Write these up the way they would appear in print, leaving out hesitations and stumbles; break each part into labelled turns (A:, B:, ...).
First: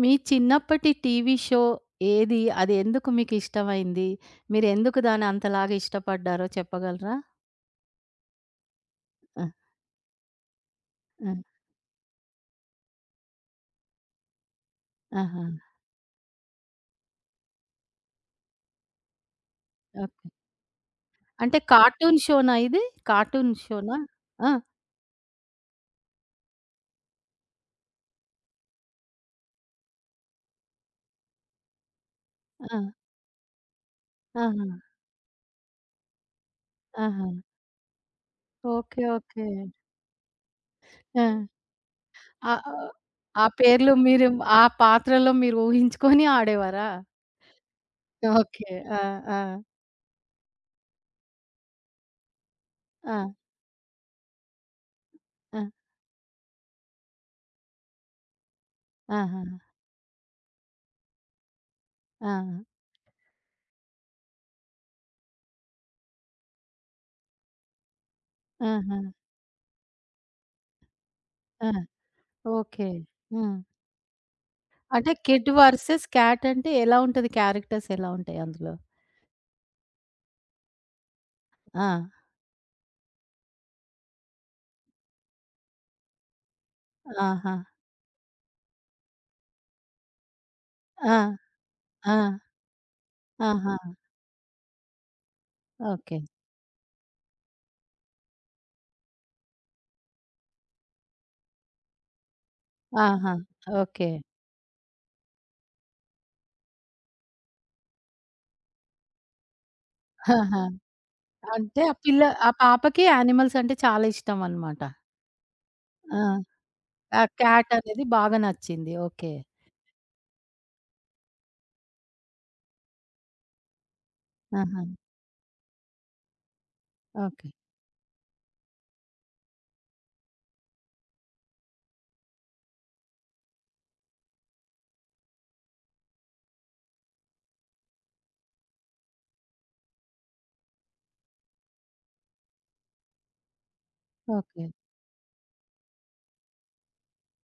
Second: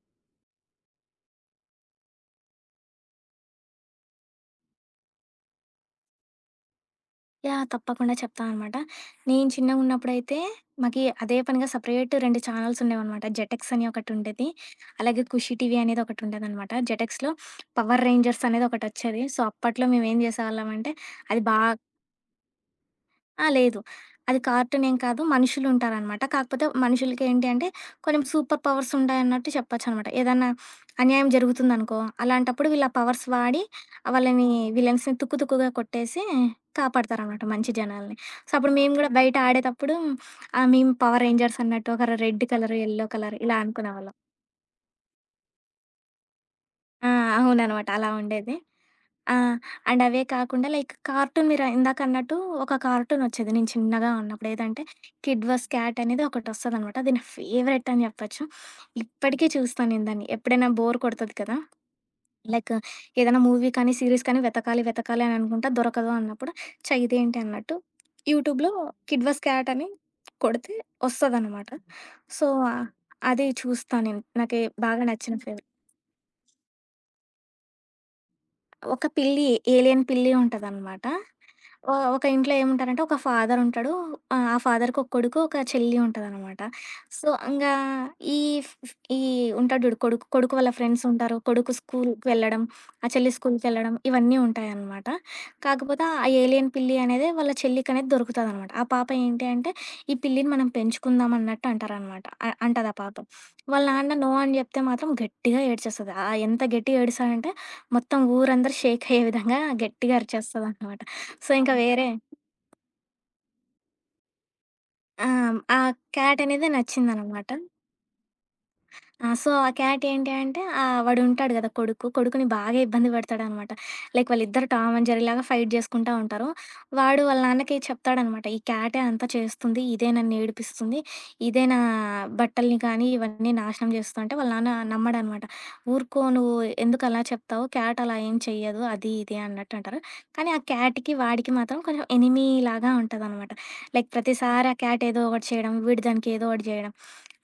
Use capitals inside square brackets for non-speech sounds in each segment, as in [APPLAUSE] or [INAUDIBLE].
A: మీ చిన్నప్పటి TV show ఏది? అది ఎందుకు మీకిష్టమైంది? మీరెందుకు దాన్ని అంతలాగా ఇష్టపడ్డారో చెప్పగలరా?
B: యాహ్! తప్పకుండా చెప్తాననమాట.
A: ఆ!
B: నేను చిన్నగున్నప్పుడైతే మాకి
A: ఆ!
B: అదే పనిగా సెపరేట్ 2 ఛానెల్స్ ఉండేవనమాట. 'జెటెక్స్' అని ఒకటుండేది. అలాగే
A: ఆహా!
B: 'ఖుషి టీవీ' అనేది ఒకటుండేదనమాట. 'జెటెక్స్‌లో' 'పవర్ రేంజర్స్' అనేది ఒకటొచ్చేది. సో, అప్పట్లో మేమేం
A: ఓకే.
B: జేసేవాళ్ళమంటే అది బా
A: అంటే కార్టూన్ షోనా ఇది?
B: ఆ!
A: కార్టూన్
B: లేదు.
A: షోనా?
B: అది
A: ఆ!
B: కార్టూన్ ఏం కాదు. మనుషులుంటారనమాట. కాకపోతే మనుషులకేంటి అంటే కొన్ని సూపర్ పవర్స్ ఉంటాయన్నట్టు చెప్పొచ్చనమాట. ఏదన్నా అన్యాయం జరుగుతుందనుకో, అలాంటప్పుడు
A: ఆ!
B: వీళ్ళ పవర్స్ వాడి వాళ్ళని
A: ఆహా!
B: విలన్స్‌ని తుక్కు తుక్కుగా కొట్టేసి
A: ఆహా!
B: కాపాడతారనమాట మంచి జనాల్ని. సో, అప్పుడు మేము
A: ఓకే.
B: గూడా బయట
A: ఓకే.
B: ఆడేతప్పుడు మేము
A: ఆ!
B: పవర్ రేంజర్స్ అన్నట్టు ఒకరు రెడ్
A: ఆహ్,
B: కలర్,
A: ఆహ్,
B: యెల్లో కలర్
A: ఆ
B: ఇలా
A: పేర్లు
B: అనుకునేవాళ్ళం.
A: మీరు ఆ పాత్రలో మీరు ఊహించుకొని ఆడేవారా?
B: ఆ! అవుననమాట. అలా ఉండేది.
A: ఓకే. ఆ!
B: ఆ!
A: ఆ!
B: అండ్ అవే కాకుండా లైక్ కార్టూన్ మీరు ఇందాకన్నట్టు ఒక
A: ఆ!
B: కార్టూనొచ్చేది నేను చిన్నగా ఉన్నప్పుడు. ఏదంటే 'కిడ్
A: ఆ!
B: వర్స్ క్యాట్' అనేది ఒకటొస్తదనమాట. అది నా ఫేవరెట్ అని చెప్పొచ్చు.
A: ఆహా!
B: ఇప్పటికీ చూస్తా నేను దాన్ని. ఎప్పుడైనా బోర్ కొడతది కదా!
A: ఆ!
B: లైక్ ఏదైనా మూవీ కానీ, సీరీస్ కానీ వెతకాలి, వెతకాలి అని అనుకుంటా దొరకదు అన్నప్పుడు ఛ! ఇదేంటి అన్నట్టు యూట్యూబ్‌లో
A: ఆహా!
B: 'కిడ్ వర్స్ క్యాట్' అని కొడితే వస్తదనమాట.
A: ఆ!
B: So,
A: okay. ఆ!
B: అది చూస్తా నేను. నాకి బాగా
A: అంటే
B: నచ్చిన
A: కిడ్
B: ఫేవరెట్.
A: వర్సెస్ క్యాట్ అంటే ఎలా ఉంటది? క్యారెక్టర్స్ ఎలా ఉంటాయి అందులో?
B: ఒక పిల్లి, ఏలియన్ పిల్లి ఉంటదనమాట.
A: ఆ!
B: ఒక ఇంట్లో ఏముంటారంటే ఒక ఫాదర్ ఉంటాడు. ఆ ఫాదర్‌కి ఒక కొడుకు, ఒక చెల్లి ఉంటదనమాట. సో,
A: ఆహా!
B: ఇంగా ఈ ఫ్ ఫ్ ఈ ఉంటాడు జూడు కొడుకు, కొడుకు వాళ్ళ ఫ్రెండ్స్
A: ఆ!
B: ఉంటారు. కొడుకు
A: ఆ!
B: స్కూల్‌కి వెళ్ళడం, ఆ చెల్లి
A: ఆహా!
B: స్కూల్‌కెళ్ళడం ఇవన్నీ ఉంటాయనమాట. కాకపోతే
A: ఓకే.
B: ఆ ఏలియన్ పిల్లి అనేది వాళ్ళ చెల్లికనేది దొరుకుతదనమాట. ఆ పాప ఏంటి అంటే, ఈ పిల్లిని మనం పెంచుకుందాం అన్నట్టు అంటారనమాట. అంటది ఆ పాప.
A: ఆహా!
B: వాళ్ళ
A: ఓకే.
B: నాన్న నో అని జెప్తే మాత్రం గట్టిగా ఏడ్చేస్తది. ఎంత గట్టిగా ఏడుస్తదంటే మొత్తం ఊరందరూ షేక్ అయ్యే విధంగా గట్టిగా
A: ఆహా!
B: అరిచేస్తదనమాట. సో, ఇంక అవునా?
A: అంటే ఆ
B: వేరే
A: పిల్ల ఆ పాపకి యానిమల్స్ అంటే చాలా ఇష్టమనమాట.
B: ఆ! ఆ
A: ఆ!
B: క్యాట్ అనేది
A: ఆ
B: నచ్చిందనమాట.
A: క్యాట్ అనేది బాగా నచ్చింది.
B: ఆ!
A: ఓకే.
B: సో, ఆ క్యాట్ ఏంటి అంటే వాడుంటాడు గదా! కొడుకు. కొడుకుని బాగా ఇబ్బంది పెడతాడనమాట. లైక్ వాళ్ళిద్దరు
A: ఆహా!
B: టామ్ అండ్ జెర్రీలాగా ఫైట్ జేసుకుంటా ఉంటారు. వాడు వాళ్ళ
A: ఓకే.
B: నాన్నకి చెప్తాడనమాట, "ఈ క్యాటే అంతా చేస్తుంది. ఇదే నన్నేడిపిస్తుంది. ఇదే నా బట్టల్ని కానీ, ఇవన్నీ నాశనం చేస్తుంది" అంటే వాళ్ళ నాన్న నమ్మడనమాట. "ఊరుకో నువ్వు ఎందుకు అలా చెప్తావు? క్యాట్ అలా ఏం చెయ్యదు" అది ఇది అన్నట్టు అంటారు. కానీ ఆ క్యాట్‌కి, వాడికి మాత్రం కొంచెం ఎనిమీ లాగా ఉంటదనమాట. Like
A: okay.
B: ప్రతిసారి ఆ క్యాట్ ఏదో ఒకటి చేయడం, వీడు దానికి ఏదో ఒకటి జేయడం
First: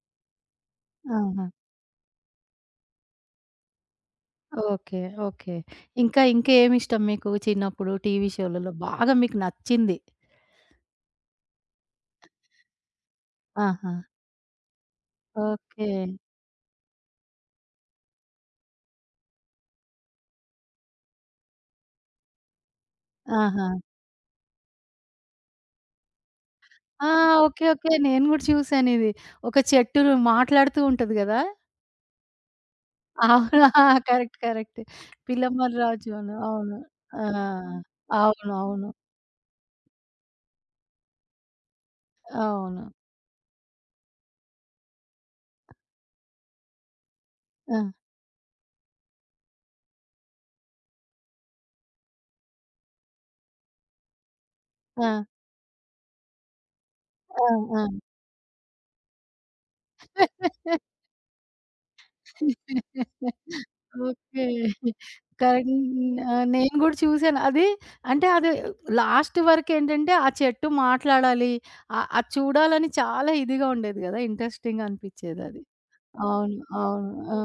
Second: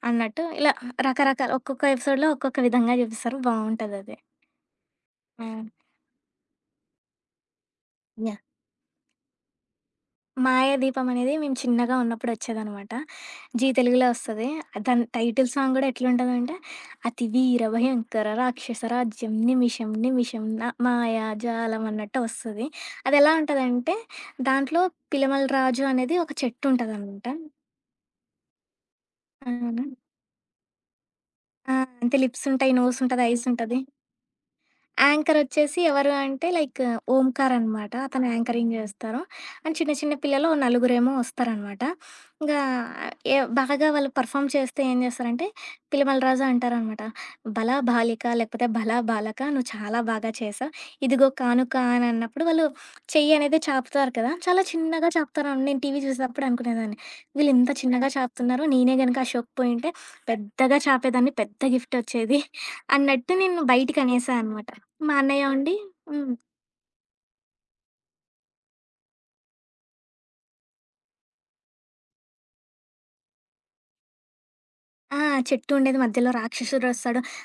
B: అన్నట్టు ఇలా
A: ఆహా!
B: రకరకాల ఒక్కొక్క ఎపిసోడ్‌లో ఒక్కొక్క విధంగా చూపిస్తారు. బావుంటదది.
A: ఓకే. ఓకే.
B: హ్మ్.
A: ఇంకా ఇంకా ఏమిష్టం మీకు చిన్నప్పుడు టీవీ
B: యాహ్!
A: షోలలో బాగా మీకు నచ్చింది?
B: 'మాయాదీపం' అనేది మేము చిన్నగా ఉన్నప్పుడు వచ్చేదనమాట. జీ
A: ఆహా!
B: తెలుగులో వస్తది. దాని టైటిల్ సాంగ్
A: ఓకే.
B: గూడా ఎట్లుంటదంటే, అతి వీర భయంకర రాక్షస రాజ్యం నిమిషం నిమిషం న మాయాజాలం అన్నట్టు వస్తది. అదెలా
A: ఆహా!
B: ఉంటదంటే, దాంట్లో పిలమల రాజు అనేది ఒక చెట్టు
A: ఆ!
B: ఉంటదనమాట.
A: ఓకే. ఓకే. నేను గూడా చూసానిది. ఒక
B: అవును.
A: చెట్టు మాట్లాడుతూ ఉంటది గదా!
B: ఆ! అంతే లిప్స్ ఉంటాయి, నోస్ ఉంటది, ఐస్
A: అవును.
B: ఉంటది.
A: ఆ! [LAUGHS] కరెక్ట్. కరెక్ట్.
B: యాంకర్
A: పిల్లమర్రి
B: వచ్చేసి
A: రాజు
B: ఎవరు
A: అను.
B: అంటే
A: అవును.
B: లైక్
A: ఆ!
B: ఓంకార్ అనమాట. అతను
A: అవును.
B: యాంకరింగ్
A: అవును.
B: జేస్తారు. అండ్ చిన్న చిన్న పిల్లలు ఓ నలుగురేమో వస్తారనమాట. ఇంగా
A: అవును.
B: ఏ బాగా వాళ్ళు పర్ఫార్మ్ చేస్తే ఏం చేస్తారంటే, పిల్లమల రాజు అంటారనమాట. "భళా
A: ఆ!
B: బాలిక" లేకపోతే "భళా బాలక నువ్వు చాలా బాగా చేశావు. ఇదిగో కానుక" అని అన్నప్పుడు వాళ్ళు చెయ్యి అనేది చాపుతారు కదా! చాలా
A: ఆ!
B: చిన్నగా చాపుతారని నేను టీవీ చూసేటప్పుడు అనుకునేదాన్ని.
A: ఆ!
B: వీళ్ళు ఇంత
A: ఆ!
B: చిన్నగా చాపుతున్నారు. నేనే గనక ఆ షోకి పోయుంటే పెద్దగా చాపేదాన్ని. పెద్ద గిఫ్ట్ వచ్చేది అన్నట్టు నేను బయటికనేసా
A: ఓకే.
B: అనమాట. మా అన్నయ్య
A: కరెక్ట్.
B: ఉండి
A: ఆ!
B: హ్మ్.
A: నేను గూడా చూసాను. అంటే అది లాస్ట్ వరకేంటంటే ఆ చెట్టు మాట్లాడాలి. అది చూడాలని చాలా ఇదిగా ఉండేది గదా! ఇంట్రెస్టింగ్‌గా
B: ఆ!
A: అనిపిచ్చేదది.
B: చెట్టు ఉండేది మధ్యలో
A: అవును. అవును.
B: రాక్షసుడొస్తాడు.
A: ఆ!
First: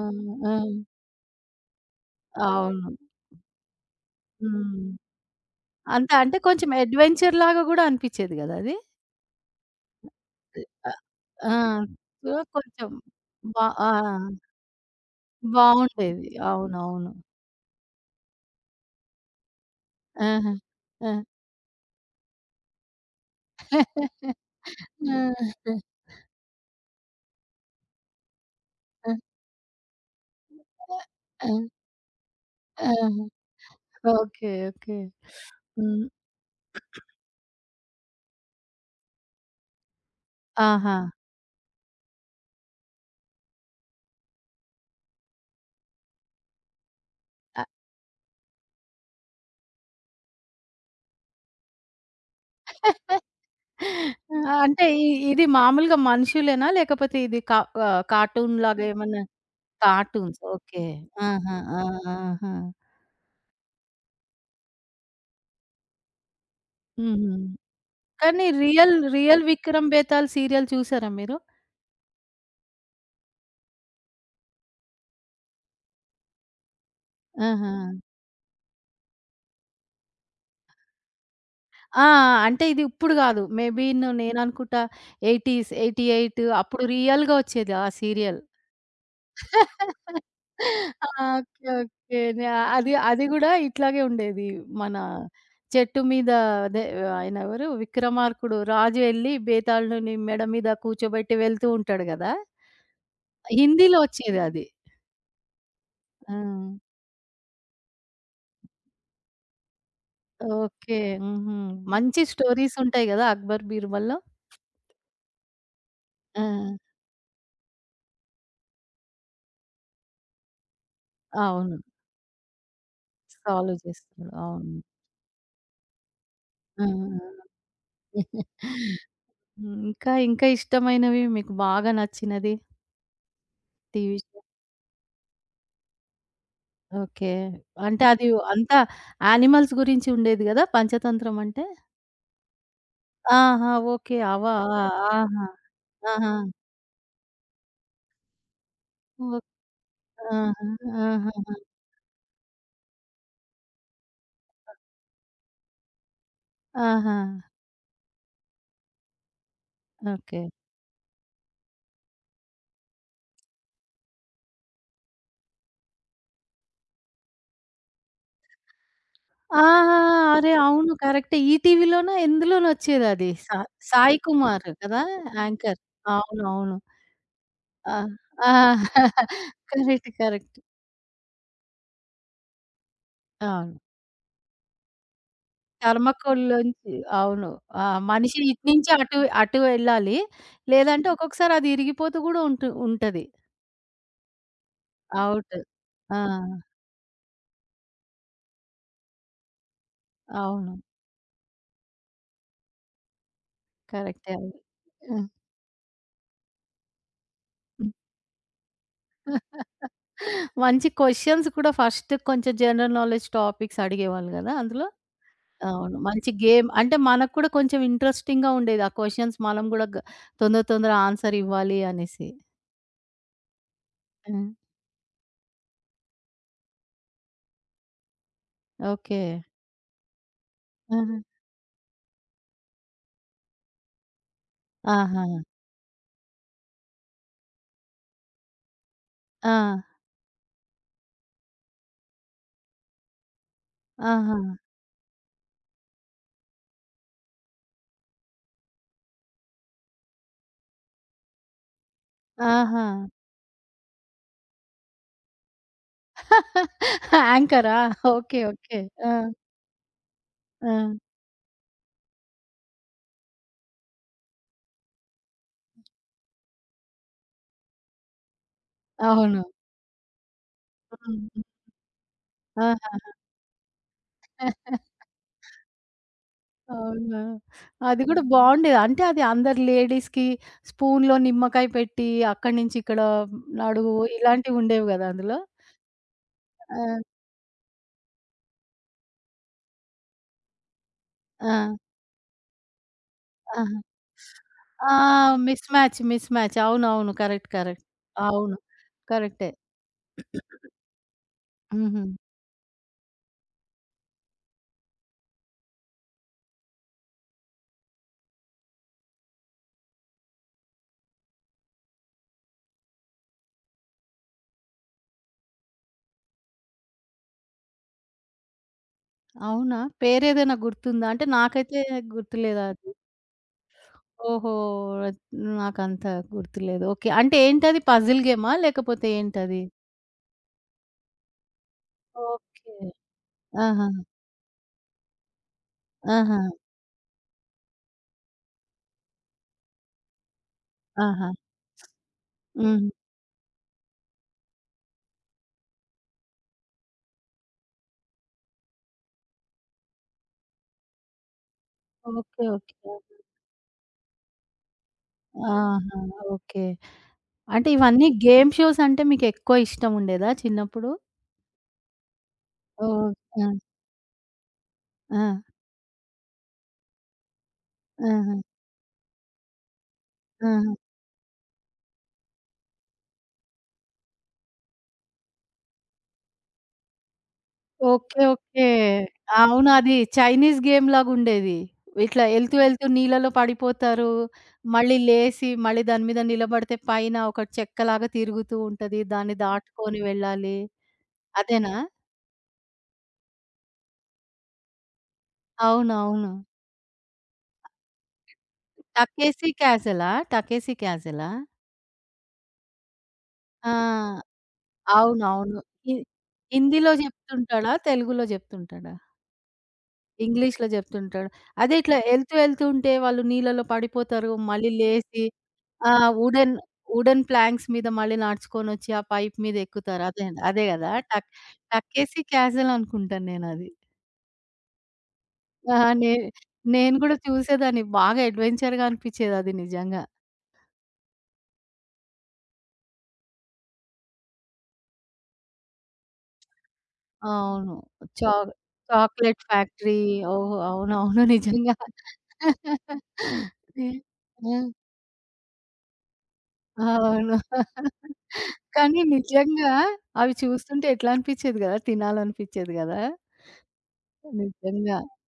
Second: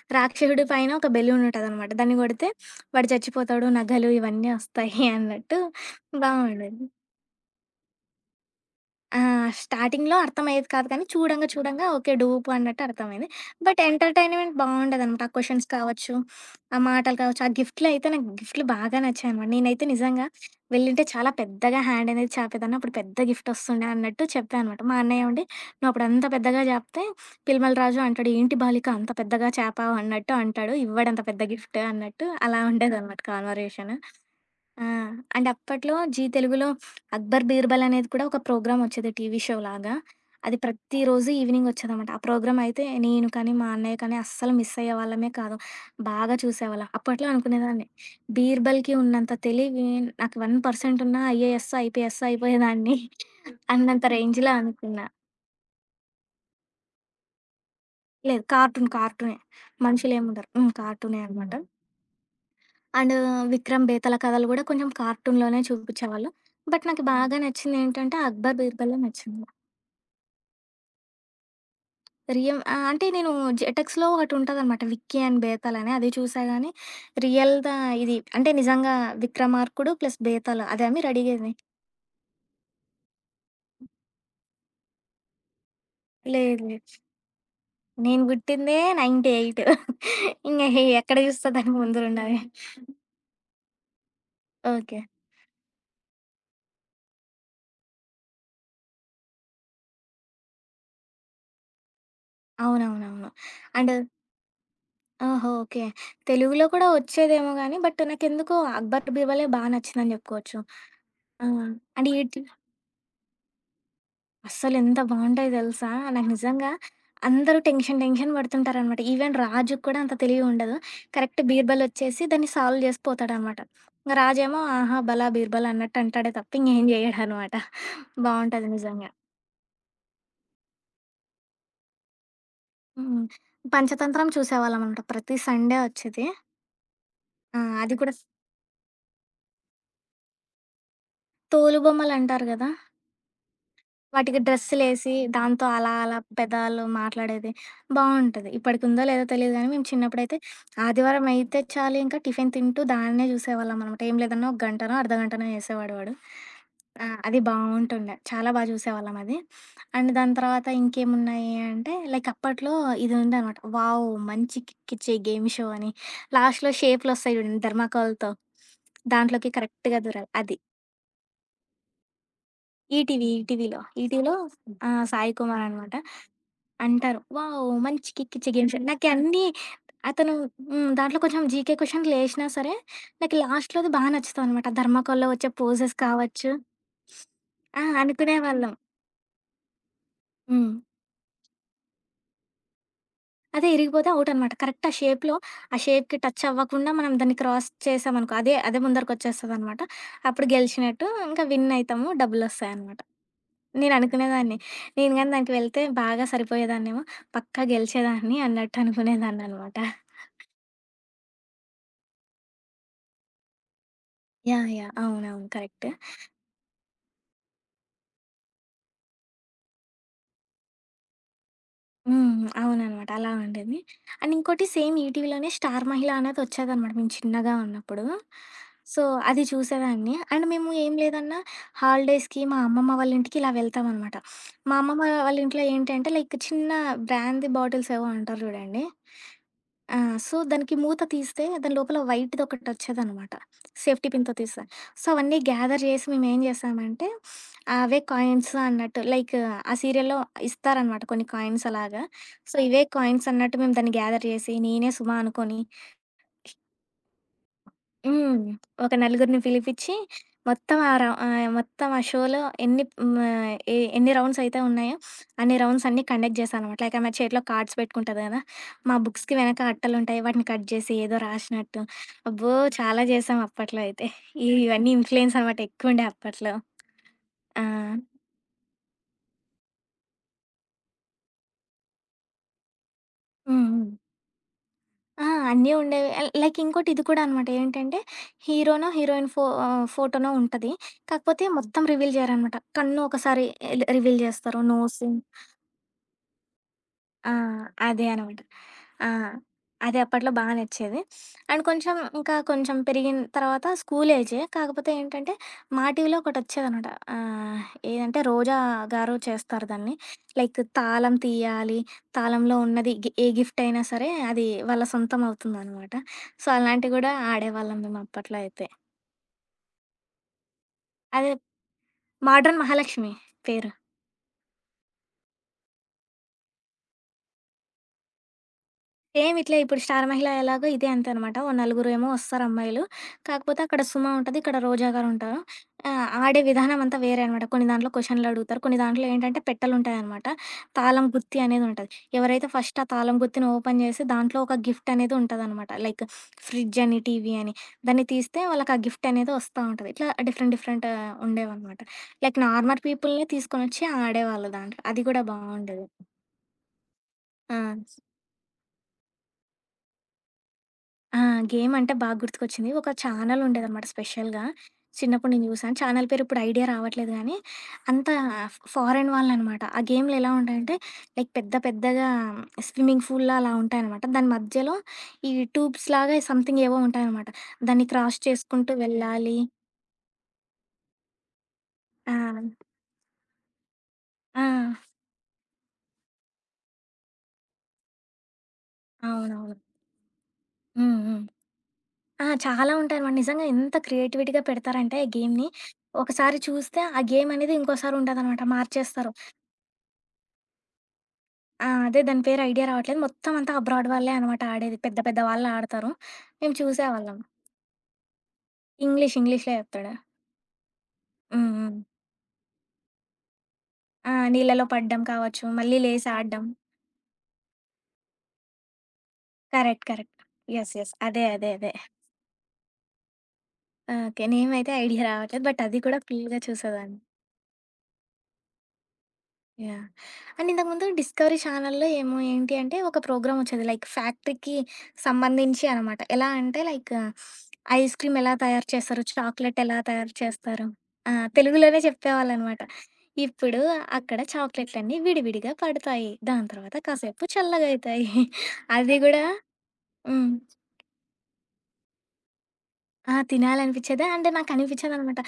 A: ఆ!
B: రాక్షసుడి పైన ఒక బెలూన్ ఉంటదనమాట. దాన్ని కొడితే
A: అవును.
B: వాడు చచ్చిపోతాడు, నగలు ఇవన్నీ
A: హ్మ్.
B: వస్తాయి అన్నట్టు
A: అంతే అంటే కొంచెం
B: బావుండేది.
A: అడ్వెంచర్‌లాగా గూడా అనిపిచ్చేది గదా! అది.
B: ఆ! స్టార్టింగ్‌లో అర్థమయ్యేది కాదు
A: అ
B: కానీ, చూడంగా
A: ఆ!
B: చూడంగా ఓకే.
A: సో,
B: డూపు అన్నట్టు
A: కొంచెం
B: అర్థమైంది. బట్
A: ఆ!
B: ఎంటర్‌టైన్‌మెంట్ బావుండేదనమాట. ఆ క్వెషన్స్ కావచ్చు,
A: బావుండేది.
B: ఆ
A: అవునవును.
B: మాటలు కావచ్చు, ఆ గిఫ్ట్‌లయితే నాకు గిఫ్ట్‌లు బాగా నచ్చాయనమాట. నేనైతే నిజంగా
A: ఆహా!
B: వెళ్ళింటే
A: ఆ!
B: చాలా పెద్దగా హ్యాండ్ అనేది చాపేదాన్ని. అప్పుడు పెద్ద గిఫ్ట్ వస్తుండే అన్నట్టు చెప్పా అనమాట. మా
A: ఆ!
B: అన్నయ్య ఉండి, "నువ్వు అప్పుడు అంత పెద్దగా చాపితే పిల్మల రాజు అంటాడు, ఏంటి బాలిక అంత పెద్దగా చాపావు" అన్నట్టు అంటాడు. ఇవ్వడంత పెద్ద
A: ఆ!
B: గిఫ్ట్ అన్నట్టు అలా
A: ఆ!
B: ఉండేదనమాట కాన్వర్జేషన్.
A: ఓకే.
B: ఆ!
A: ఓకే.
B: అండ్ అప్పట్లో
A: హ్మ్.
B: 'జీ తెలుగులో' 'అక్బర్ బీర్బల్' అనేది కూడా ఒక ప్రోగ్రామ్ వచ్చేది టీవీ షో లాగా. అది
A: ఆహా!
B: ప్రతిరోజు ఈవినింగ్ వచ్చేదనమాట. ఆ ప్రోగ్రామ్ అయితే నేను కానీ, మా అన్నయ్య కానీ అస్సలు మిస్ అయ్యే వాళ్ళమే కాదు. బాగా చూసేవాళ్ళం. అప్పట్లో
A: అ
B: అనుకునేదాన్ని, బీర్బల్‌కి ఉన్నంత తెలివి నాకు 1% ఉన్నా ఐఏఎస్, ఐపీఎస్ అయిపోయేదాన్ని [LAUGHS] అన్నంత
A: ఆ!
B: రేంజ్‌లో
A: అంటే
B: అనుకున్నా.
A: ఇ ఇది మామూలుగా మనుషులేనా? లేకపోతే ఇది కా
B: లేదు
A: కార్టూన్‌లాగా
B: కార్టూన్
A: ఏమన్నా
B: కార్టూనే
A: కార్టూన్స్.
B: మనుషులేముండరు. హ్మ్.
A: ఓకే.
B: కార్టూనే అనమాట.
A: ఆహా! ఆ! ఆహా!
B: అండ్ 'విక్రమ్ బేతాళ' కథలు గూడా కొంచెం కార్టూన్‌లోనే చూపిచ్చేవాళ్ళు. బట్ నాకు హ్మ్.
A: హుహు.
B: బాగా నచ్చిందేంటంటే
A: కానీ
B: 'అక్బర్ బీర్బలే'
A: రియల్
B: నచ్చింది.
A: 'విక్రమ్ బేతాళ్' సీరియల్ చూసారా మీరు?
B: రియల్ అంటే నేను జెటెక్స్‌లో ఒకటుంటదనమాట 'విక్కీ అండ్ బేతాళ్' అని అది చూసా గానీ,
A: ఆహా!
B: రియల్‌దా ఇది అంటే నిజంగా 'విక్రమార్కుడు' ప్లస్ 'బేతాళ్' అదా మీరు అడిగేది?
A: ఆ! అంటే ఇది ఇప్పుడు గాదు. మేబీ నేననుకుంటా 80స్, 88
B: లేదు
A: అప్పుడు
B: లేదు.
A: రియల్‌గా వచ్చేది ఆ
B: నేను
A: సీరియల్.
B: పుట్టిందే 98 ఇంగ
A: ఆ!
B: ఎక్కడ చూస్తా
A: ఓకే.
B: దానికి ముందు ఓకే.
A: ఓకే.
B: రెండవి.
A: అది అది గూడా ఇట్లాగే ఉండేది. మన
B: ఓకే.
A: చెట్టు మీద అదే ఆయన ఎవరు 'విక్రమార్కుడు' రాజు ఎళ్లి బేతాళుని మెడ మీద కూర్చోబెట్టి వెళ్తూ ఉంటాడు గదా!
B: అవునవునవును. అండ్
A: హిందీలో వచ్చేదది.
B: ఓహో! ఓకే.
A: ఆ!
B: తెలుగులో కూడా వచ్చేదేమో గానీ, బట్ నాకెందుకో 'అక్బర్ బీర్బలే' బా నచ్చిందని జెప్పుకోవచ్చు.
A: ఓకే.
B: ఆ!
A: హుహు.
B: అంటే
A: మంచి
B: ఈటి
A: స్టోరీస్ ఉంటాయి గదా! 'అక్బర్ బీర్బల్‌లో'.
B: అస్సలెంత బావుంటాయి దెలుసా? నాకు
A: ఆ!
B: నిజంగా అందరూ టెన్షన్, టెన్షన్ పడుతుంటారనమాట. ఈవెన్ రాజుకి కూడా అంత తెలివుండదు. కరెక్ట్
A: అవును.
B: బీర్బలొచ్చేసి దాన్ని సాల్వ్ జేసి పోతాడనమాట.
A: సాల్వ్
B: ఇంగ
A: చేస్తాడు.
B: రాజేమో
A: అవును.
B: ఆహా! భలా బీర్బల్ అన్నట్టు అంటాడే తప్ప
A: ఆ!
B: ఇంగేం
A: హ్మ్.
B: జేయడనమాట. బావుంటది నిజంగా.
A: ఇంకా ఇష్టమైనవి మీకు బాగా నచ్చినది
B: హ్మ్.
A: TV
B: Panchatantra
A: show?
B: చూసేవాళ్ళమనమాట. ప్రతి సండే వచ్చేది.
A: ఓకే.
B: ఆ! అది
A: అంటే
B: కూడా
A: అది అంతా యానిమల్స్ గురించి ఉండేది గదా! 'పంచతంత్రం' అంటే?
B: తోలుబొమ్మలంటారు గదా!
A: ఆహా! ఓకే.
B: వాటికి
A: అవా! ఆ!
B: డ్రెస్సులేసి,
A: ఆహా!
B: దాంతో అలా అలా
A: ఆహా!
B: పెదాలు మాట్లాడేది బావుంటది. ఇప్పటికుందో లేదో
A: ఓకే.
B: తెలీదు గానీ, మేము చిన్నప్పుడైతే
A: ఆహా!
B: ఆదివారం
A: ఆహాహా!
B: అయితే చాలు ఇంకా టిఫిన్ తింటూ దాన్నే జూసేవాళ్ళమనమాట. ఏం లేదన్నా ఒక గంటనో, అర్ధగంటనో యేసేవాడు వాడు. ఆ!
A: ఆహా!
B: అది బావుంటుండే. చాలా బా జూసేవాళ్ళం అది. అండ్ దాని
A: ఓకే.
B: తర్వాత ఇంకేమున్నాయి అంటే, లైక్ అప్పట్లో ఇది ఉందనమాట. వావ్! మంచి కిక్కిచ్చే గేమ్ షో అని. లాస్ట్‌లో షేప్‌లొస్తాయి జూడండి థర్మాకోల్‌తో. దాంట్లోకి
A: ఆహా!
B: కరెక్ట్‌గా దూరాలి.
A: అరే!
B: అది.
A: అవును. కరెక్టే. ఈటీవీలోనా ఎందులోనో
B: ఈటీవీ
A: వచ్చేదది.
B: ఈటీవీలో.
A: సాయి
B: ఈటీవీలో
A: కుమార్
B: ఆ!
A: కదా!
B: సాయి కుమార్
A: యాంకర్.
B: అనమాట.
A: అవునవును.
B: అంటారు. వావ్!
A: ఆ!
B: మంచి కిక్
A: ఆ!
B: ఇచ్చే గేమ్స్. నాకన్నీ
A: కరెక్ట్.
B: అతను
A: కరెక్ట్.
B: హ్మ్. దాంట్లో కొంచెం జీకే క్వెషన్‌లేసినా సరే, నాకు
A: అవును.
B: లాస్ట్‌లోది బా నచ్చుతావనమాట. థర్మాకోల్‌లో వచ్చే పోజెస్ కావచ్చు.
A: థర్మాకోల్‌లోంచి అవును.
B: ఆ!
A: ఆ! మనిషి ఇటు
B: అనుకునేవాళ్ళం.
A: నుంచి అటు అటు వెళ్ళాలి.
B: హ్మ్.
A: లేదంటే ఒక్కొక్కసారి అది ఇరిగిపోతూ కూడా ఉంటది.
B: అదే ఇరిగిపోతే ఔటనమాట. కరెక్ట్ ఆ షేప్‌లో,
A: ఔట్.
B: ఆ
A: ఆ!
B: షేప్‌కి టచ్ అవ్వకుండా మనం దాన్ని క్రాస్ చేసామనుకో, అదే అదే ముందరికొచ్చేస్తదనమాట. అప్పుడు
A: అవును.
B: గెలిచినట్టు. ఇంకా విన్ అయితాము. డబ్బులొస్తాయనమాట.
A: కరెక్టే అది.
B: నేననుకునేదాన్ని. నేను
A: హ్మ్.
B: గాని దానికి వెళ్తే బాగా సరిపోయేదాన్నేమో, పక్కా గెలిచేదాన్ని అన్నట్టు అనుకునేదాన్ననమాట.
A: మంచి క్వెషన్స్ కూడా ఫస్ట్ కొంచెం జనరల్ నాలెడ్జ్ టాపిక్స్ అడిగేవాళ్ళు కదా!
B: యాహ్!
A: అందులో?
B: యాహ్! అవునవును. కరెక్ట్.
A: అవును. మంచి గేమ్. అంటే మనకు కూడా కొంచెం ఇంట్రెస్టింగ్‌గా ఉండేది. ఆ క్వెషన్స్ మనం గూడా తొందర తొందర ఆన్సర్ ఇవ్వాలి అనేసి.
B: హ్మ్. అవుననమాట. అలా ఉండేది. అండ్
A: హ్మ్.
B: ఇంకోటి సేమ్ ఈటీవీలోనే 'స్టార్ మహిళ' అనేదొచ్చేదనమాట మేము చిన్నగా ఉన్నప్పుడు. So,
A: okay.
B: అది చూసేదాన్ని. అండ్ మేము ఏం
A: ఆహా!
B: లేదన్నా హాలిడేస్‌కి మా అమ్మమ్మ వాళ్ళ ఇంటికి ఇలా వెళ్తామనమాట. మా అమ్మమ్మ
A: ఆహా!
B: వాళ్ళ ఇంట్లో ఏంటంటే లైక్ చిన్న బ్రాందీ బాటిల్స్ ఏవో అంటారు చూడండి.
A: ఆ!
B: ఆ! సో, దానికి మూత తీస్తే దాని లోపల వైట్‌దొకటొచ్చేదనమాట. సేఫ్టీ పిన్‌తో
A: ఆహా!
B: తీస్తే. సో, అవన్నీ గ్యాదర్ చేసి మేమేం చేసామంటే అవే కాయిన్స్ అన్నట్టు. లైక్ ఆ సీరియల్‌లో ఇస్తారనమాట కొన్ని కాయిన్స్ అలాగా. సో,
A: ఆహా!
B: ఇవే కాయిన్స్ అన్నట్టు మేము దాన్ని గ్యాదర్ చేసి, నేనే, సుమ అనుకోని
A: [LAUGHS] యాంకరా?
B: హ్మ్.
A: ఓకే. ఓకే.
B: ఒక
A: ఆ!
B: నలుగురిని పిలిపిచ్చి,
A: ఆ!
B: మొత్తం ఆ షోలో ఎన్ని హ్మ్, ఆహ్, ఎ ఎన్ని రౌండ్స్ అయితే ఉన్నాయో, అన్ని రౌండ్స్ అన్నీ కండక్ట్ చేశా అనమాట. లైక్ ఆమె చేతిలో కార్డ్స్ పెట్టుకుంటది కదా! మా బుక్స్‌కి
A: అవును.
B: వెనక అట్టలుంటాయి. వాటిని కట్ చేసి ఏదో
A: హ్మ్.
B: రాసినట్టు. అబ్బో!
A: ఆహా!
B: చాలా చేశాం అప్పట్లో అయితే. ఇవన్నీ
A: [LAUGHS]
B: ఇన్‌ఫ్లూయెన్స్ అనమాట ఎక్కువుండే అప్పట్లో.
A: అవునా!
B: ఆ!
A: అది గూడా బావుండేది. అంటే అది అందరు లేడీస్‌కి స్పూన్‌లో నిమ్మకాయ పెట్టి అక్కడి నుంచి ఇక్కడ
B: హ్మ్. హ్మ్.
A: నడువు ఇలాంటివి ఉండేవి గదా!
B: ఆ!
A: అందులో.
B: అన్నీ ఉండేవి. లైక్ ఇంకోటి ఇది
A: ఆ!
B: కూడా అనమాట. ఏంటంటే హీరోనో, ఫోటోనో ఉంటది. కాకపోతే
A: ఆ!
B: మొత్తం రివీల్ జేయరనమాట. కన్ను ఒకసారి
A: ఆహా!
B: ల్ రివీల్ జేస్తారు. Nose
A: miss match. అవునవును.
B: ఆ!
A: కరెక్ట్. కరెక్ట్.
B: అదే అనమాట.
A: అవును.
B: ఆ!
A: కరెక్టే.
B: అది అప్పట్లో బా నచ్చేది. అండ్ కొంచెం
A: హుహు.
B: ఇంకా కొంచెం పెరిగిన తర్వాత స్కూల్ ఏజే. కాకపోతే ఏంటంటే, మా టీవీలో ఒకటొచ్చేదనమాట. ఆహ్, ఏదంటే రోజా గారు చేస్తారు దాన్ని. లైక్ తాళం తీయాలి, తాళంలో ఉన్నది ఏ గిఫ్ట్ అయినా సరే అది వాళ్ళ సొంతం అవుతుందనమాట. సో, అలాంటివి గూడా ఆడేవాళ్ళం మేము అప్పట్లో అయితే.
A: అవునా? పేరేదైనా గుర్తుందా? అంటే
B: అదే
A: నాకైతే
B: 'మోడర్న్
A: గుర్తులేదు అది.
B: మహాలక్ష్మి' పేరు.
A: ఓహో! నాకంత గుర్తులేదు. ఓకే. అంటే ఏంటది పజిల్ గేమా? లేకపోతే
B: సేమ్ ఇట్లే
A: ఏంటది?
B: ఇప్పుడు 'స్టార్ మహిళ' ఎలాగో ఇదే అంతనమాట. ఓ నలుగురేమో
A: ఓకే.
B: వస్తారమ్మాయిలు. కాకపోతే అక్కడ
A: ఆహా!
B: సుమ ఉంటది. ఇక్కడ రోజా గారుంటారు.
A: ఆహా!
B: ఆడే విధానం అంతా వేరే అనమాట. కొన్ని దాంట్లో క్వెషన్‌లడుగుతారు. కొన్ని దాంట్లో ఏంటంటే పెట్టెలుంటాయనమాట. తాళం
A: ఆహా!
B: గుత్తి అనేదుంటది. ఎవరైతే ఫస్ట్ ఆ
A: హ్మ్.
B: తాళం గుత్తిని ఓపెన్ చేసి దాంట్లో ఒక గిఫ్ట్ అనేది ఉంటదనమాట. లైక్ ఫ్రిడ్జ్ అని, టీవీ అని. దాన్ని తీస్తే వాళ్ళకి ఆ గిఫ్ట్ అనేది వస్తా ఉంటది. ఇట్లా డిఫరెంట్ డిఫరెంట్ ఉండేవనమాట. Like
A: okay.
B: Normal
A: okay.
B: పీపుల్‌నే తీసుకొనొచ్చి ఆడేవాళ్ళు దాంట్లో. అది కూడా బావుండేది.
A: ఆహా! ఓకే.
B: ఆ!
A: అంటే ఇవన్నీ గేమ్ షోస్ అంటే మీకెక్కువ ఇష్టముండేదా చిన్నప్పుడు?
B: ఆ! గేమ్ అంటే బాగా గుర్తుకొచ్చింది. ఒక
A: ఓహ్!
B: ఛానెల్
A: ఆ!
B: ఉండేదనమాట స్పెషల్‌గా.
A: ఆ!
B: చిన్నప్పుడు నేను చూసాను. ఛానెల్ పేరు ఇప్పుడు ఐడియా రావట్లేదు గానీ, అంతా
A: ఆహా!
B: ఫారెన్ వాళ్ళనమాట. ఆ గేమ్‌లు ఎలా
A: ఆహా!
B: ఉంటాయంటే, లైక్ పెద్ద పెద్దగా స్విమ్మింగ్ పూల్‌లా అలా ఉంటాయనమాట. దాని మధ్యలో ఈ ట్యూబ్స్‌లాగా సంథింగ్ ఏవో ఉంటాయనమాట. దాన్ని క్రాస్
A: ఓకే. ఓకే.
B: చేసుకుంటూ వెళ్ళాలి.
A: అవును. అది చైనీస్ గేమ్‌లాగుండేది.
B: ఆ!
A: ఇట్లా ఎళ్తూ నీళ్ళలో పడిపోతారు.
B: ఆ!
A: మళ్ళీ లేసి మళ్ళీ దాని మీద నిలబడితే పైన ఒక చెక్కలాగా తిరుగుతూ ఉంటది. దాన్ని
B: అవునవును.
A: దాటుకొని వెళ్ళాలి.
B: హ్మ్. హ్మ్.
A: అదేనా?
B: ఆ! చాలా ఉంటాయనమాట. నిజంగా ఎంత క్రియేటివిటీగా పెడతారంటే, గేమ్‌ని
A: అవునవును.
B: ఒకసారి చూస్తే ఆ గేమ్ అనేది ఇంకోసారి ఉండదనమాట. మార్చేస్తారు.
A: 'టకేసి క్యాసలా'? 'టకేసి క్యాసలా'?
B: ఆ! అదే దాని పేరు ఐడియా రావట్లేదు. మొత్తం అంతా
A: ఆ!
B: అబ్రాడ్ వాళ్ళే అనమాట ఆడేది. పెద్ద పెద్ద వాళ్ళు
A: అవునవును.
B: ఆడతారు.
A: హి
B: మేము
A: హిందీలో
B: చూసేవాళ్ళం.
A: జెప్తుంటాడా? తెలుగులో జెప్తుంటాడా?
B: ఇంగ్లీష్‌లో చెప్తాడు.
A: ఇంగ్లీష్‌లో జెప్తుంటాడు.
B: హ్మ్.
A: అదే
B: హ్మ్.
A: ఇట్లా ఎళ్తూ ఉంటే వాళ్ళు నీళ్ళలో
B: ఆ!
A: పడిపోతారు.
B: నీళ్ళలో
A: మళ్ళీ
B: పడ్డం
A: లేసి
B: కావచ్చు, మళ్ళీ
A: ఆ!
B: లేసి ఆడడం.
A: వుడెన్ వుడెన్ ప్లాంక్స్ మీద మళ్ళీ నడుచుకొనొచ్చి ఆ పైప్ మీద
B: కరెక్ట్.
A: ఎక్కుతారు.
B: కరెక్ట్.
A: అదే అదే
B: యెస్.
A: గదా!
B: యెస్. అదే. అదే. అదే.
A: టక్కేసి క్యాసెల్ అనుకుంటాను నేనది.
B: ఓకే. నేమైతే ఐడియా రావట్లేదు. బట్
A: ఆ!
B: అది కూడా
A: నే
B: ఫుల్‌గా
A: నేను
B: చూసేదాన్ని.
A: గూడా చూసేదాన్ని. బాగా అడ్వెంచర్‌గా అనిపిచ్చేదది
B: యాహ్!
A: నిజంగా.
B: అండ్ ఇంతకుముందు డిస్కవరీ ఛానల్‌లో ఏమో ఏంటి అంటే ఒక ప్రోగ్రామ్ వచ్చేది. లైక్ ఫ్యాక్టరీకి సంబంధించి అనమాట. ఎలా అంటే లైక్
A: అవును.
B: ఐస్ క్రీమ్
A: చా
B: ఎలా తయారు చేస్తారు?
A: చాక్లేట్
B: చాక్లెట్ ఎలా
A: ఫ్యాక్టరీ.
B: తయారు
A: ఓహ్!
B: చేస్తారు? ఆ!
A: అవునవును. నిజంగా.
B: తెలుగులోనే చెప్పేవాళ్ళనమాట. ఇప్పుడు
A: నే
B: అక్కడ
A: ఆ!
B: చాక్లెట్లన్నీ విడివిడిగా పడతాయి. దాని తర్వాత కాసేపు
A: అవును.
B: చల్లగయితాయి. [LAUGHS] అది
A: కానీ
B: గూడా
A: నిజంగా
B: హ్మ్.
A: అవి చూస్తుంటే ఎట్లా అనిపిచ్చేది గదా! తినాలనిపిచ్చేది గదా!
B: ఆ! తినాలనిపిచ్చేదే అంటే
A: నిజంగా.
B: నాకనిపిచ్చదనమాట.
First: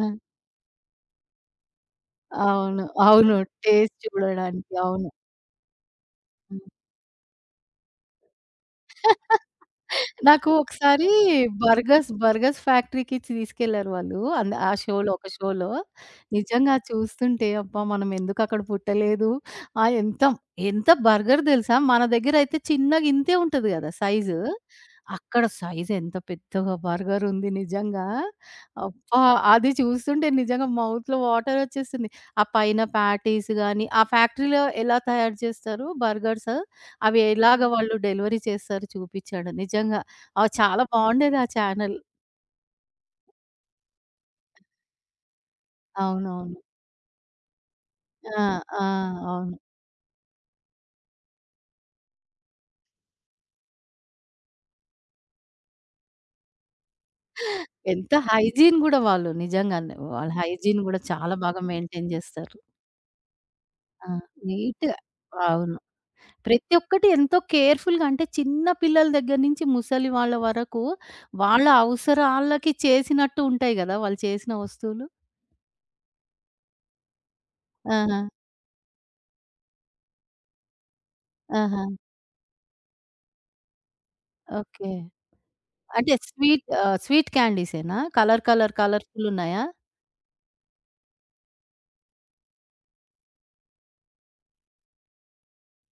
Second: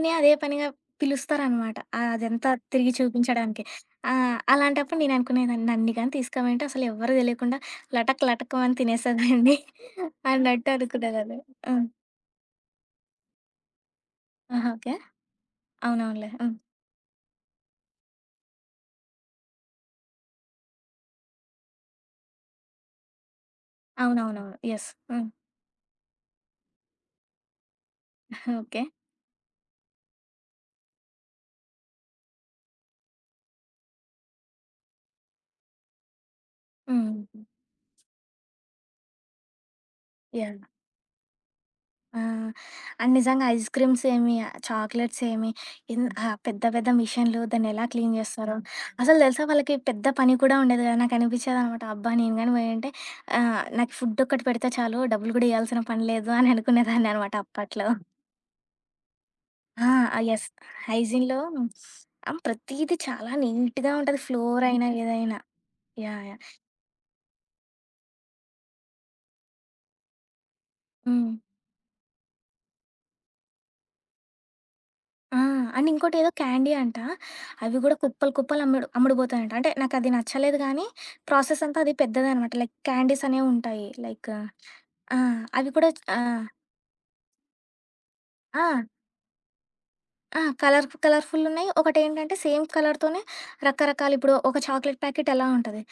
A: ఆ!
B: అదే పనిగా పిలుస్తారనమాట. అదంతా
A: అవును.
B: తిరిగి
A: అవును.
B: చూపించడానికి.
A: టేస్ట్
B: ఆ!
A: చూడడానికి.
B: అలాంటప్పుడు
A: అవును.
B: నేననుకునేదాన్ని నన్ను గాని
A: హ్మ్.
B: తీసుకోమంటే అసలు ఎవ్వరు తెలియకుండా లటక్ లటక్కుమని తినేసేదాన్ని [LAUGHS]
A: నాకు
B: అన్నట్టు
A: ఒకసారి
B: అనుకునేదాన్ని. హ్మ్.
A: బర్గర్స్ ఫ్యాక్టరీకి తీసుకెళ్లారు వాళ్ళు. అంద ఆ
B: ఆహా! ఓకే.
A: షోలో ఒక షోలో.
B: అవునవునులే. హ్మ్.
A: నిజంగా చూస్తుంటే అబ్బా! మనం ఎందుకక్కడ పుట్టలేదు. ఆహ్, ఎంత ఎంత బర్గర్ తెలుసా? మన దగ్గరైతే చిన్నగా ఇంతే ఉంటది కదా! సైజు.
B: అవునవునవును. యెస్. హ్మ్.
A: అక్కడ సైజ్ ఎంత పెద్దగా బర్గర్ ఉంది నిజంగా.
B: ఓకే.
A: అబ్బా! అది చూస్తుంటే నిజంగా మౌత్‌లో వాటర్ వచ్చేస్తుంది. ఆ పైన ప్యాటీస్ గాని, ఆ ఫ్యాక్టరీలో ఎలా తయారు చేస్తారు బర్గర్స్?
B: హ్మ్.
A: అవి ఎలాగ వాళ్ళు డెలివరీ చేశారో చూపిచ్చాడు. నిజంగా.
B: యాహ్!
A: చాలా బావుండేది ఆ ఛానెల్.
B: ఆ! అండ్ నిజంగా ఐస్ క్రీమ్స్ ఏమి, చాక్లెట్స్ ఏమి,
A: అవునవును.
B: పెద్ద పెద్ద మిషన్‌లు దాన్నెలా క్లీన్
A: ఆ!
B: చేస్తారో,
A: ఆ!
B: అసలు తెలుసా
A: అవును.
B: వాళ్ళకి పెద్ద పని కూడా ఉండేది కదా! నాకనిపించేదనమాట. అబ్బా! నేను గాని పోయుంటే నాకు ఫుడ్ ఒక్కటి పెడితే చాలు డబ్బులు కూడా ఇయ్యాల్సిన పని లేదు అని అనుకునేదాన్ననమాట అప్పట్లో.
A: ఎంత హైజీన్ గూడా వాళ్ళు
B: ఆ!
A: నిజంగానే.
B: ఆ!
A: వాళ్ళ
B: యెస్.
A: హైజీన్ గూడా చాలా
B: హైజీన్‌లో
A: బాగా మెయింటైన్
B: ఆ!
A: జేస్తారు.
B: ప్రతీది చాలా నీట్‌గా
A: ఆ!
B: ఉంటది. ఫ్లోర్ అయినా
A: నీట్‌గా.
B: ఏదైనా.
A: అవును.
B: యాహ్! యాహ్!
A: ప్రతి ఒక్కటి ఎంతో కేర్‌ఫుల్‌గా అంటే చిన్న పిల్లల దగ్గర నుంచి ముసలి వాళ్ళ వరకు
B: హ్మ్.
A: వాళ్ళ అవసరాలకి చేసినట్టు ఉంటాయి గదా! వాళ్ళు చేసిన వస్తువులు.
B: ఆ! అండ్ ఇంకోటేదో క్యాండీ అంట. అవి గూడా
A: ఆహా!
B: కుప్పలు కుప్పలు అమ్ముడు అమ్ముడుపోతాయంట. అంటే నాకది నచ్చలేదు గానీ, ప్రాసెస్ అంతా
A: ఆహా!
B: అది పెద్దదనమాట. లైక్ క్యాండీస్ అనేవుంటాయి. Like
A: okay.
B: ఆ! అవి కూడా చ్
A: అంటే
B: ఆ!
A: స్వీట్ క్యాండీసేనా? కలర్ కలర్
B: ఆ!
A: కలర్‌ఫుల్ ఉన్నాయా?
B: ఆ! కలర్ కలర్‌ఫుల్లున్నాయి. ఒకటేంటంటే సేమ్ కలర్‌తోనే రకరకాలు ఇప్పుడు ఒక చాక్లెట్ ప్యాకెట్ ఎలా ఉంటది.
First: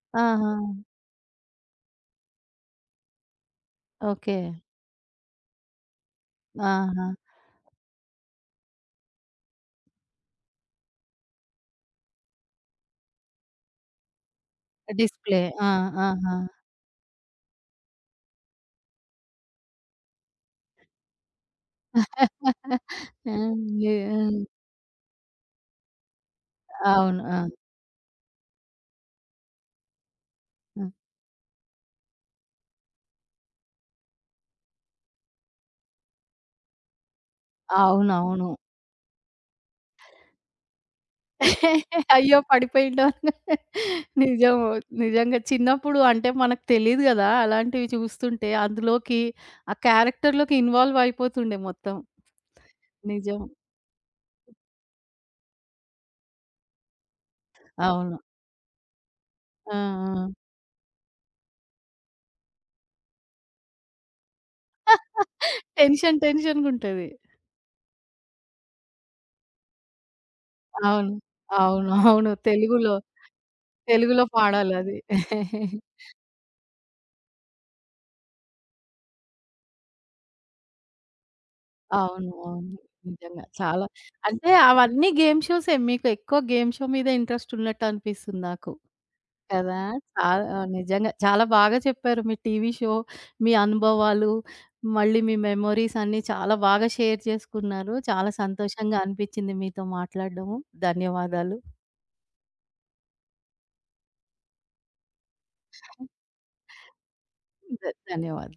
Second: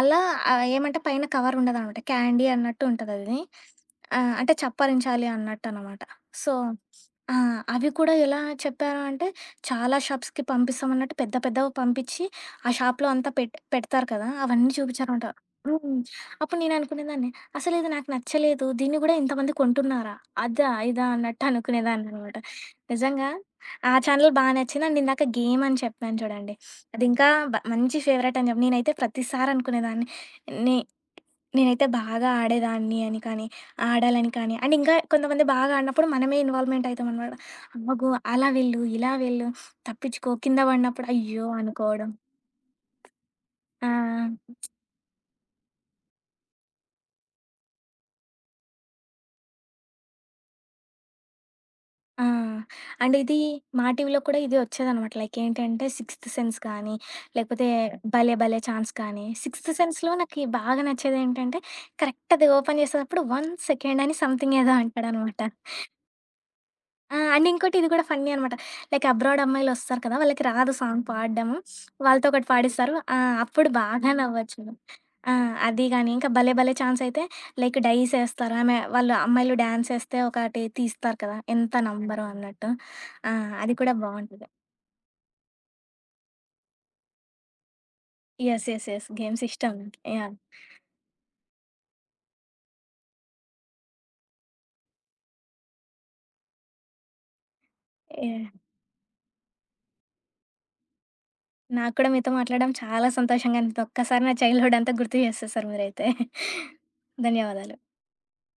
B: అలా
A: ఆహా!
B: ఏమంటే పైన కవర్ ఉండదనమాట. క్యాండీ అన్నట్టు ఉంటదది.
A: ఓకే.
B: అంటే చప్పరించాలి అన్నట్టనమాట. సో
A: ఆహా!
B: ఆ! అవి కూడా ఎలా చెప్పారు అంటే చాలా షాప్స్‌కి పంపిస్తామన్నట్టు పెద్ద పెద్దవి పంపించి ఆ షాప్‌లో అంతా పెడతారు కదా! అవన్నీ చూపించారనమాట.
A: డిస్‌ప్లే. ఆ!
B: హ్మ్.
A: ఆహా!
B: అప్పుడు నేననుకునేదాన్ని అసలిది నాకు నచ్చలేదు. దీన్ని కూడా ఇంతమంది కొంటున్నారా? అదా? ఇదా? అన్నట్టు అనుకునేదాన్ననమాట.
A: ఆ!
B: నిజంగా ఆ
A: ఆ!
B: ఛానల్ బా నచ్చింది. అండ్ ఇందాక గేమ్ అని చెప్పాను చూడండి.
A: అవును.
B: అదింకా
A: ఆ!
B: బ మంచి ఫేవరెట్ అని చెప్పి నేనైతే ప్రతిసారి అనుకునేదాన్ని. నే
A: ఆ!
B: నేనైతే బాగా ఆడేదాన్ని అని కానీ, ఆడాలని కానీ అండ్ ఇంకా కొంతమంది బాగా ఆడినప్పుడు మనమే ఇన్వాల్వ్‌మెంట్ అయితామనమాట. అమ్మగో!
A: అవునవును.
B: అలా వెళ్ళు, ఇలా వెళ్ళు, తప్పించుకో, కింద పడినప్పుడు అయ్యో! అనుకోవడం.
A: అయ్యో! పడిపోయిండు.
B: ఆ!
A: నిజం. నిజంగా చిన్నప్పుడు అంటే మనకు తెలీదు గదా! అలాంటివి చూస్తుంటే అందులోకి ఆ క్యారెక్టర్‌లోకి ఇన్వాల్వ్ అయిపోతుండే మొత్తం.
B: ఆ! అండ్ ఇది
A: నిజం.
B: మా టీవీలో కూడా ఇది వచ్చేదనమాట. లైక్ ఏంటంటే 'సిక్స్త్ సెన్స్' కానీ, లేకపోతే హ్మ్.
A: అవును.
B: 'భలే భలే ఛాన్స్' కానీ, 'సిక్స్త్ సెన్స్‌లో'
A: ఆ!
B: నాకి బాగా నచ్చేదేంటంటే, కరెక్ట్ అది ఓపెన్ చేసేటప్పుడు 1 సెకండ్ అని సంథింగ్ ఏదో
A: ఆ!
B: అంటాడనమాట.
A: టెన్షన్‌గుంటది.
B: ఆ! అండ్ ఇంకోటి ఇది కూడా ఫన్నీ అనమాట. లైక్ అబ్రాడ్ అమ్మాయిలొస్తారు కదా! వాళ్ళకి రాదు సాంగ్
A: అవును.
B: పాడడము.
A: అవును.
B: వాళ్ళతో
A: అవును.
B: ఒకటి
A: తెలుగులో
B: పాడిస్తారు. ఆ! అప్పుడు బాగా
A: తెలుగులో
B: నవ్వొచ్చు.
A: పాడాలది.
B: ఆ! అది గాని, ఇంకా భలే భలే ఛాన్స్ అయితే లైక్ డైస్ ఏస్తారు. ఆమె వాళ్ళు అమ్మాయిలు డాన్స్ ఏస్తే ఒకటి తీస్తారు కదా! ఎంత నంబరో
A: అవును.
B: అన్నట్టు.
A: అవును.
B: ఆ!
A: నిజంగా.
B: అది
A: చాలా
B: కూడా బావుంటది.
A: అంటే అవన్నీ గేమ్ షోసే. మీకు ఎక్కువ గేమ్ షో మీద ఇంట్రెస్ట్ ఉన్నట్టు అనిపిస్తుంది
B: యెస్.
A: నాకు.
B: యెస్. యెస్. గేమ్స్ ఇష్టం
A: కదా!
B: నాకు. యాహ్!
A: చాలా ఆ! నిజంగా చాలా బాగా చెప్పారు. మీ టీవీ షో, మీ అనుభవాలు, మళ్ళీ మీ మెమోరీస్ అన్నీ చాలా బాగా షేర్ చేసుకున్నారు. చాలా
B: యాహ్!
A: సంతోషంగా అనిపించింది మీతో మాట్లాడడము. ధన్యవాదాలు.
B: నాకు కూడా మీతో మాట్లాడడం చాలా సంతోషంగా అనిపిస్తుంది. ఒక్కసారి నా చైల్డ్‌హుడ్ అంతా గుర్తు చేసేసారు మీరైతే. ధన్యవాదాలు.
A: ధ ధన్యవాదాలు.